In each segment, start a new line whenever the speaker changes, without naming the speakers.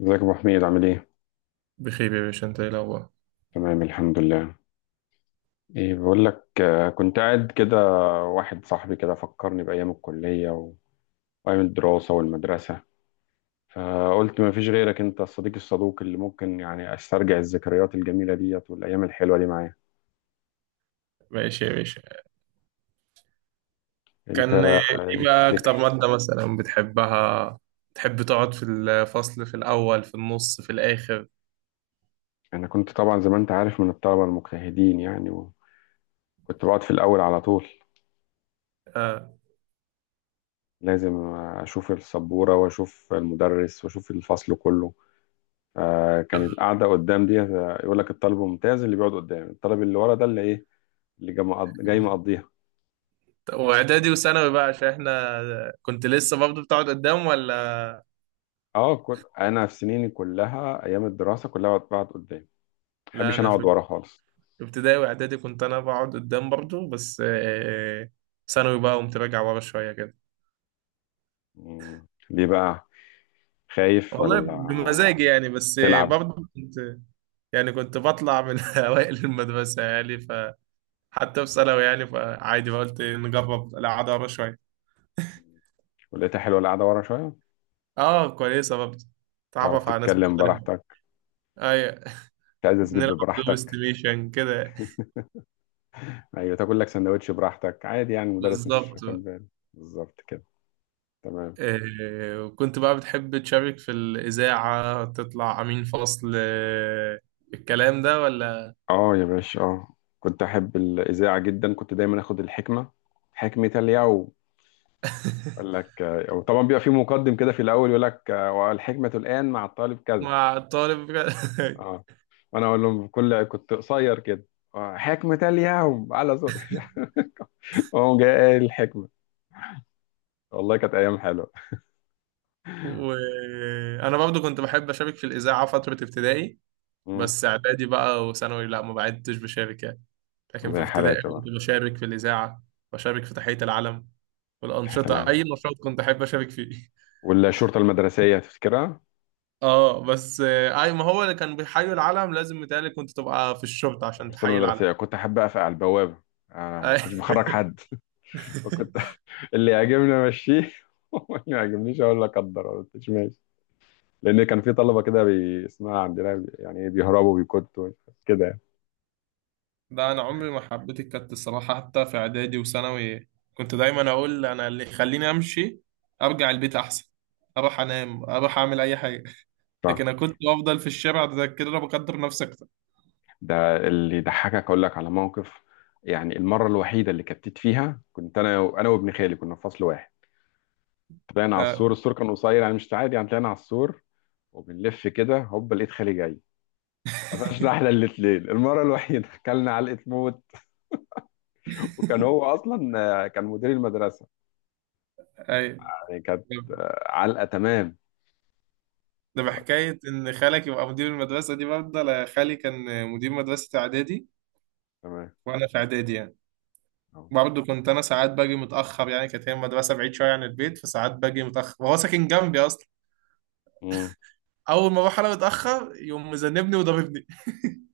ازيك يا ابو حميد، عامل ايه؟
بخير يا باشا، انت ايه الاخبار؟
تمام، الحمد لله. ايه بقول لك. كنت قاعد كده. واحد صاحبي كده فكرني بايام الكليه وايام الدراسه والمدرسه. فقلت ما فيش غيرك، انت الصديق الصدوق اللي ممكن يعني استرجع الذكريات الجميله ديت والايام الحلوه دي معايا.
ماشي يا باشا.
انت؟
كان ايه بقى اكتر
تفتكر.
مادة مثلا بتحبها؟ تحب تقعد في الفصل في الاول في النص في الاخر؟
انا كنت طبعا زي ما انت عارف من الطلبه المجتهدين يعني، وكنت بقعد في الاول على طول.
آه.
لازم اشوف السبوره واشوف المدرس واشوف الفصل كله. فكان القعده قدام دي يقول لك الطالب الممتاز اللي بيقعد قدام، الطالب اللي ورا ده اللي ايه، اللي جاي مقضيها.
واعدادي وثانوي بقى، عشان احنا كنت لسه برضه بتقعد قدام ولا؟
اه، كل انا في سنيني كلها، ايام الدراسه كلها بقعد قدام، ما
لا
بحبش انا
انا
اقعد
في
ورا خالص.
ابتدائي واعدادي كنت انا بقعد قدام برضه، بس ثانوي بقى قمت راجع ورا شوية كده.
مم. ليه بقى؟ خايف
والله
ولا
بمزاجي يعني. بس
تلعب؟
برضه كنت، يعني كنت بطلع من اوائل المدرسة يعني حتى في ثانوي يعني، فعادي بقى قلت نجرب العذارة شوية.
ولقيتها حلوه القعده ورا شويه.
اه كويسة برضه،
تعرف
تعرف على ناس
تتكلم
مختلفة.
براحتك.
ايوه
تعزز لب
نلعب دور
براحتك.
استيميشن كده.
ايوه، تاكل لك سندوتش براحتك عادي يعني، المدرس مش
بالظبط
واخد
بقى.
باله. بالظبط كده. تمام.
وكنت بقى بتحب تشارك في الإذاعة، تطلع أمين فصل الكلام ده ولا؟
اه يا باشا، اه. كنت احب الاذاعه جدا، كنت دايما اخد الحكمه، حكمه اليوم. يقول لك وطبعا بيبقى في مقدم كده في الاول، يقول لك والحكمه الان مع الطالب كذا.
مع الطالب
اه، وانا اقول لهم بكل، كنت قصير كده. حكمه اليوم على صوت هو جاي قايل الحكمه. والله كانت ايام حلوه.
وأنا برضو كنت بحب أشارك في الإذاعة فترة ابتدائي.
مم.
بس اعدادي بقى وثانوي لا، ما بعدتش بشارك يعني. لكن في
زي
ابتدائي
حالاتي بقى.
كنت بشارك في الإذاعة، بشارك في تحية العلم
حياة
والأنشطة.
العام.
أي نشاط كنت أحب أشارك فيه
والشرطه المدرسيه تفتكرها؟
اه بس اي ما هو اللي كان بيحيي العلم لازم متهيألي كنت تبقى في الشرطة عشان
الشرطه
تحيي العلم.
المدرسيه كنت احب اقف على البوابه. ما
أي.
كنتش بخرج حد. وكنت اللي يعجبني امشيه واللي ما يعجبنيش اقول لك قدر ما قلتش ماشي. لان كان في طلبه كده اسمها عندنا يعني إيه، بيهربوا بيكتوا كده يعني.
ده انا عمري ما حبيت الكت الصراحة، حتى في اعدادي وثانوي كنت دايما اقول انا، اللي يخليني امشي ارجع البيت احسن، اروح انام اروح اعمل اي حاجة.
صح.
لكن انا كنت بفضل في الشارع ده كده، انا بقدر نفسك.
ده اللي يضحكك، اقول لك على موقف. يعني المره الوحيده اللي كتت فيها كنت انا وابن خالي كنا في فصل واحد. طلعنا على
اه
السور، السور كان قصير يعني، مش عادي يعني، طلعنا على السور وبنلف كده هوب لقيت خالي جاي. قفشنا احنا الاتنين، المره الوحيده اكلنا علقه موت. وكان هو اصلا كان مدير المدرسه.
اي،
يعني كانت علقه. تمام.
ده
الله.
بحكاية إن خالك يبقى مدير المدرسة دي، برضه أنا خالي كان مدير مدرسة إعدادي
تمام.
وأنا في إعدادي يعني.
أهو.
برضه كنت أنا ساعات باجي متأخر يعني، كانت هي المدرسة بعيد شوية عن البيت، فساعات باجي متأخر وهو ساكن جنبي أصلا.
امم
أول ما أروح أنا متأخر يقوم مذنبني وضاربني.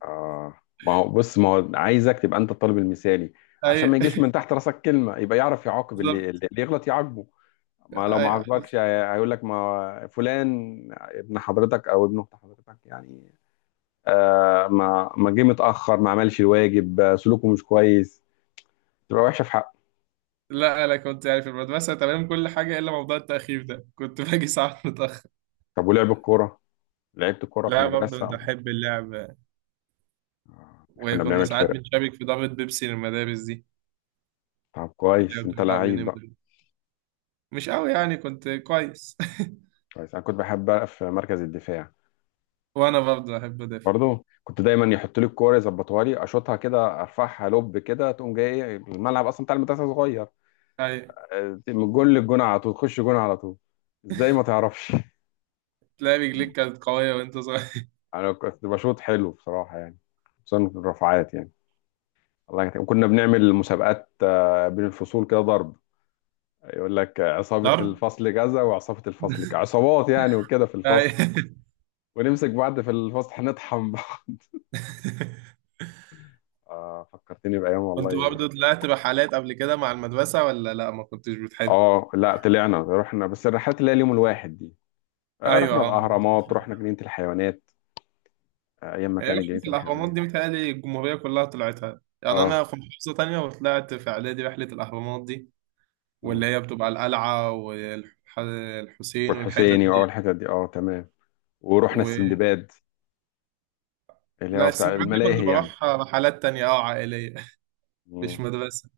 آه، ما هو بص، ما هو عايزك تبقى انت الطالب المثالي، عشان ما
أي
يجيش من تحت راسك كلمه، يبقى يعرف يعاقب اللي,
بالظبط.
اللي يغلط يعاقبه. ما لو ما
أي.
عاقبكش هيقول لك ما فلان ابن حضرتك او ابن اخت حضرتك يعني. ما جه متاخر، ما عملش الواجب، سلوكه مش كويس، تبقى وحشه في حقه.
لا أنا كنت يعني في المدرسة تمام كل حاجة، إلا موضوع التأخير ده كنت باجي ساعات متأخر.
طب ولعب الكوره؟ لعبت الكوره في
لا برضه
المدرسه؟
بحب اللعب،
احنا كنا
وكنا
بنعمل
ساعات
فرق.
بنشارك في ضربة بيبسي للمدارس دي.
طب
اللي
كويس،
هو
انت
بتلعب مين،
لعيب بقى.
امبابي؟ مش قوي يعني، كنت كويس
كويس، انا كنت بحب بقى في مركز الدفاع.
وانا برضه احب ادافع.
برضه كنت دايما يحط لي الكوره يظبطها لي اشوطها كده، ارفعها لوب كده تقوم جاي، ايه الملعب اصلا بتاع المدرسه صغير.
اي،
من جول للجون على طول، تخش جون على طول. ازاي ما تعرفش
تلاقي رجليك كانت قويه وانت صغير.
انا كنت بشوط حلو بصراحه يعني، خصوصا في الرفعات يعني. الله يكتب. وكنا بنعمل مسابقات بين الفصول كده، ضرب. يقول لك عصابه
ضرب.
الفصل كذا وعصابه الفصل كذا، عصابات يعني وكده في
اي
الفصل. ونمسك بعض في الفصل، هنطحن بعض فكرتني بايام
كنت
والله.
برضه طلعت رحلات قبل كده مع المدرسه ولا لا ما كنتش بتحب؟
اه لا، طلعنا رحنا، بس الرحلات اللي هي اليوم الواحد دي.
ايوه
رحنا
اه.
الأهرامات، رحنا جنينة الحيوانات. أيام ما
هي
كانت
رحله
جنينة
الاهرامات
الحيوانات.
دي متهيألي الجمهوريه كلها طلعتها يعني،
اه.
انا في محافظه تانية وطلعت في اعدادي رحله الاهرامات دي، واللي
مم.
هي بتبقى القلعه والحسين والحتت
والحسيني
دي.
وأول الحتت دي، اه تمام. ورحنا
و...
السندباد، اللي هو
لا
بتاع
السندباد دي كنت
الملاهي يعني.
بروح رحلات تانية، اه عائلية، مش
مم.
مدرسة.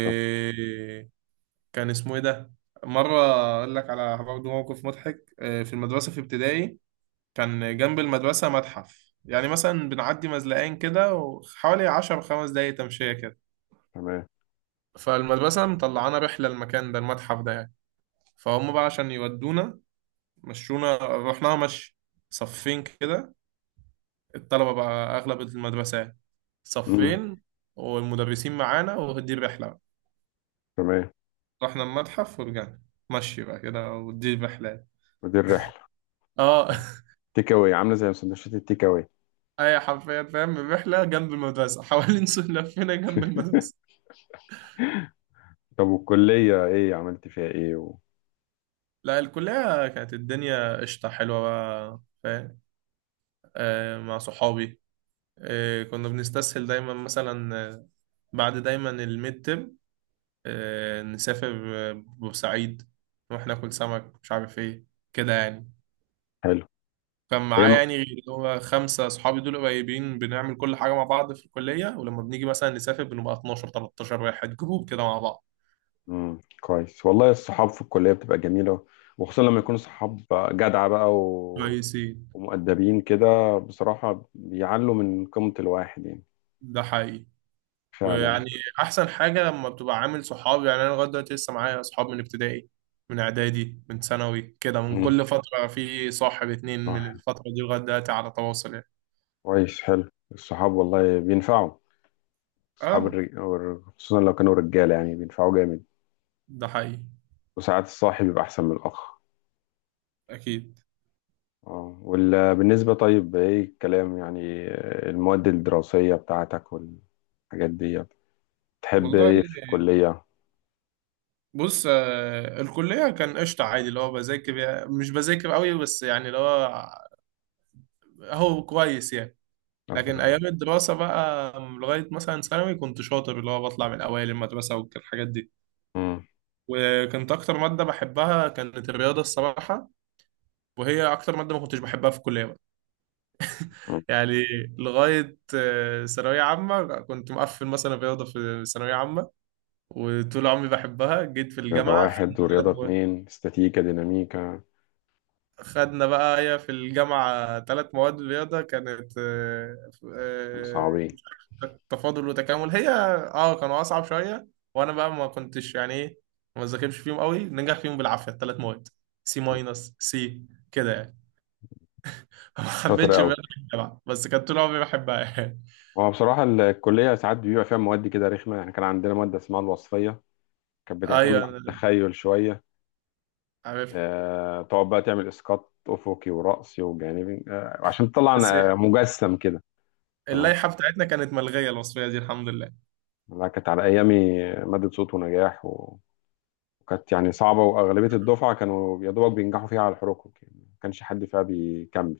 طب
اسمه ايه ده؟ مرة، اقول لك على برضه موقف مضحك في المدرسة في ابتدائي. كان جنب المدرسة متحف يعني، مثلا بنعدي مزلقين كده وحوالي عشر خمس دقايق تمشية كده.
تمام.
فالمدرسة مطلعانا رحلة المكان ده، المتحف ده يعني. فهم بقى عشان يودونا مشونا، رحناها مشي، صفين كده الطلبة بقى أغلب المدرسة يعني،
مم.
صفين والمدرسين معانا ودي الرحلة.
تمام.
رحنا المتحف ورجعنا مشي بقى كده، ودي الرحلات.
ودي الرحلة.
اه
تيك أواي، عاملة زي سندوتشات التيك أواي.
اي حرفيا فاهم، الرحله جنب المدرسه حوالين سور لفينا جنب المدرسه.
طب والكلية إيه عملت فيها إيه؟
لا الكلية كانت الدنيا قشطة حلوة بقى فاهم، آه مع صحابي. آه كنا بنستسهل دايما، مثلا بعد دايما الميد ترم نسافر بورسعيد، نروح ناكل سمك مش عارف ايه، كده يعني.
حلو.
كان معاه
أيام.
يعني، غير اللي هو خمسة صحابي دول قريبين بنعمل كل حاجة مع بعض في الكلية، ولما بنيجي مثلا نسافر بنبقى 12 13 واحد، جروب كده مع بعض
مم. كويس والله، الصحاب في الكلية بتبقى جميلة، وخصوصا لما يكونوا صحاب جدعة بقى
كويسين.
ومؤدبين كده. بصراحة بيعلوا من قيمة الواحد يعني.
ده حقيقي.
فعلا.
ويعني أحسن حاجة لما بتبقى عامل صحاب يعني، أنا لغاية دلوقتي لسه معايا صحاب من ابتدائي، من إعدادي، من ثانوي، كده من
مم.
كل فترة في صاحب اتنين من
صح.
الفترة دي لغاية دلوقتي على تواصل يعني.
كويس، حلو الصحاب والله، بينفعوا. الصحاب
آه،
خصوصا لو كانوا رجالة يعني، بينفعوا جامد.
ده حقيقي.
وساعات الصاحب بيبقى أحسن من الأخ.
أكيد.
اه بالنسبة، طيب إيه الكلام يعني، المواد الدراسية بتاعتك والحاجات دي، بتحب
والله
إيه في الكلية؟
بص، الكلية كان قشطة عادي، اللي هو بذاكر مش بذاكر قوي بس، يعني اللي هو هو كويس يعني.
عبد
لكن
الوهاب.
ايام الدراسه بقى لغايه مثلا ثانوي كنت شاطر، اللي هو بطلع من اوائل المدرسه والحاجات دي.
مم.
وكانت اكتر ماده بحبها كانت الرياضه الصراحه، وهي اكتر ماده ما كنتش بحبها في الكليه بقى.
مم.
يعني لغايه ثانويه عامه كنت مقفل مثلا الرياضه في ثانويه عامه، وطول عمري بحبها. جيت في
رياضة
الجامعه خدنا
واحد
ثلاث
ورياضة
مواد.
اتنين، استاتيكا ديناميكا.
خدنا بقى هي في الجامعه ثلاث مواد رياضه كانت
كانوا
آه،
صعبين؟
تفاضل وتكامل هي. اه كانوا اصعب شويه، وانا بقى ما كنتش يعني ايه، ما ذاكرش فيهم قوي، ننجح فيهم بالعافيه الثلاث مواد، سي ماينس سي كده يعني. ما
شاطر
حبيتش
أوي.
بقى الجامعه، بس كانت طول عمري بحبها يعني.
هو بصراحة الكلية ساعات بيبقى فيها مواد كده رخمة يعني، كان عندنا مادة اسمها الوصفية، كانت بتعتمد
ايوه
على
أنا
التخيل شوية.
عارف.
تقعد بقى تعمل إسقاط أفقي ورأسي وجانبي عشان تطلع
بس
مجسم كده. تمام.
اللائحه بتاعتنا كانت ملغيه الوصفيه دي الحمد لله.
لا كانت على أيامي، مادة صوت ونجاح، وكانت يعني صعبة، وأغلبية الدفعة كانوا يا دوبك بينجحوا فيها على الحروق يعني، ما كانش حد فيها بيكمل.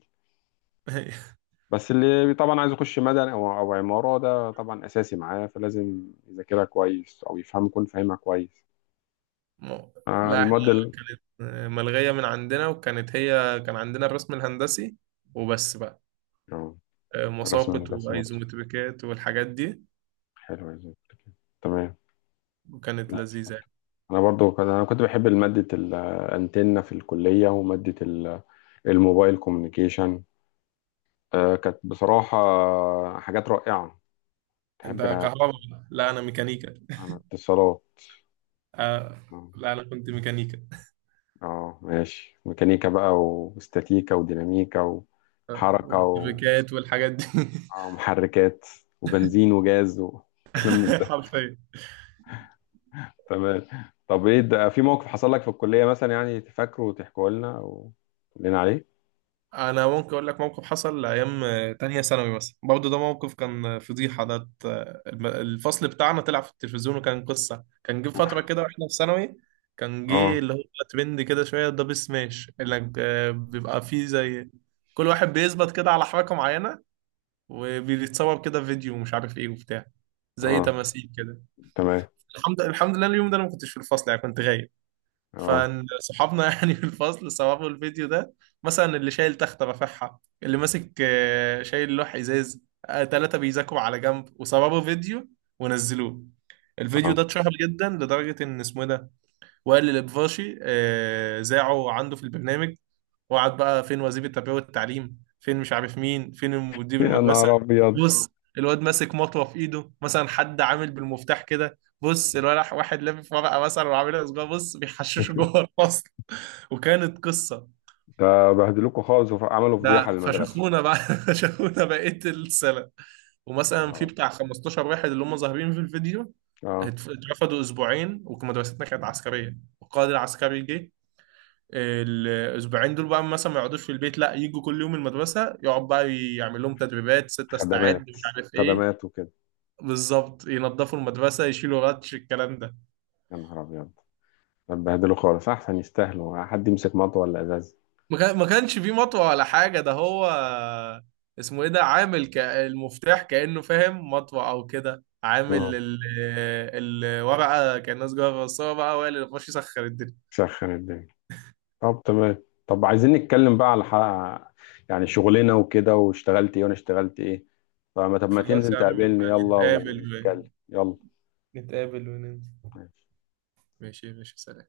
بس اللي طبعا عايز يخش مدني أو عمارة، ده طبعا أساسي معاه، فلازم يذاكرها كويس أو يفهم، يكون فاهمها كويس.
مو-
آه،
لا احنا
المواد ال-
ملغيه من عندنا، وكانت هي كان عندنا الرسم الهندسي وبس بقى،
آه، الرسم
مساقط
الهندسي برضه،
وايزومتريكات والحاجات دي،
حلو زي كده. تمام.
وكانت لذيذه.
انا كنت بحب ماده الانتنه في الكليه الموبايل كوميونيكيشن. كانت بصراحه حاجات رائعه.
انت
تحب
كهرباء؟ لا انا ميكانيكا.
عن اتصالات؟
آه.
اه.
لا انا كنت ميكانيكا،
ماشي، ميكانيكا بقى، واستاتيكا وديناميكا وحركه
ومفبركات والحاجات دي.
ومحركات وبنزين وجاز وكلام من ده.
حرفيا.
تمام. طب ايه ده، في موقف حصل لك في الكليه مثلا يعني تفكره وتحكوا لنا وتقول لنا عليه؟
انا ممكن اقول لك موقف حصل ايام تانية ثانوي مثلا برضه، ده موقف كان فضيحه ده. الفصل بتاعنا طلع في التلفزيون، وكان قصه. كان جه
اوف.
فتره كده واحنا في ثانوي، كان
اه.
جه اللي هو ترند كده شويه دبل سماش، اللي بيبقى فيه زي كل واحد بيثبت كده على حركه معينه وبيتصور كده فيديو ومش عارف ايه وبتاع، زي
اه.
تماثيل كده.
تمام.
الحمد لله اليوم ده انا ما كنتش في الفصل يعني، كنت غايب.
اه.
فصحابنا يعني في الفصل صوروا الفيديو ده، مثلا اللي شايل تخته رافعها، اللي ماسك شايل لوح ازاز، ثلاثه بيذاكروا على جنب، وصوروا فيديو ونزلوه. الفيديو
اه.
ده اتشهر جدا، لدرجه ان اسمه إيه ده، وائل الابفاشي ذاعه عنده في البرنامج، واقعد بقى فين وزير التربيه والتعليم فين مش عارف مين فين مدير
يا
المدرسه.
نهار ابيض.
بص الواد ماسك مطوه في ايده، مثلا حد عامل بالمفتاح كده، بص الولد واحد لافف ورقه مثلا وعاملها صغير، بص بيحششوا جوه الفصل، وكانت قصه.
ده بهدلوكوا خالص وعملوا فضيحه
ده
للمدرسه.
فشخونا بقى فشخونا بقيه السنه.
يا
ومثلا
نهار
في
أبيض.
بتاع 15 واحد اللي هم ظاهرين في الفيديو،
اه.
اترفدوا اسبوعين. ومدرستنا كانت عسكريه، والقائد العسكري جه الاسبوعين دول بقى، مثلا ما يقعدوش في البيت، لا يجوا كل يوم المدرسه، يقعد بقى يعمل لهم تدريبات ستة استعد
خدمات،
مش عارف ايه.
خدمات وكده.
بالظبط، ينظفوا المدرسه يشيلوا غطش، الكلام ده.
يا نهار ابيض. ده بهدلوا خالص، احسن يستاهلوا، حد يمسك مطوه ولا ازاز.
ما كانش فيه مطوه ولا حاجه، ده هو اسمه ايه ده عامل المفتاح كانه فاهم مطوه او كده، عامل
مم.
الورقه كانها سجاره، بس هو بقى هو اللي بيخش يسخر الدنيا.
سخن الدنيا. طب تمام، طب عايزين نتكلم بقى على حق، يعني شغلنا وكده، واشتغلت ايه وانا اشتغلت ايه. فما طب، ما
خلاص
تنزل
يا عم
تقابلني
نبقى
يلا
نتقابل.
ونتكلم. يلا.
نتقابل وننزل.
ماشي.
ماشي ماشي سلام.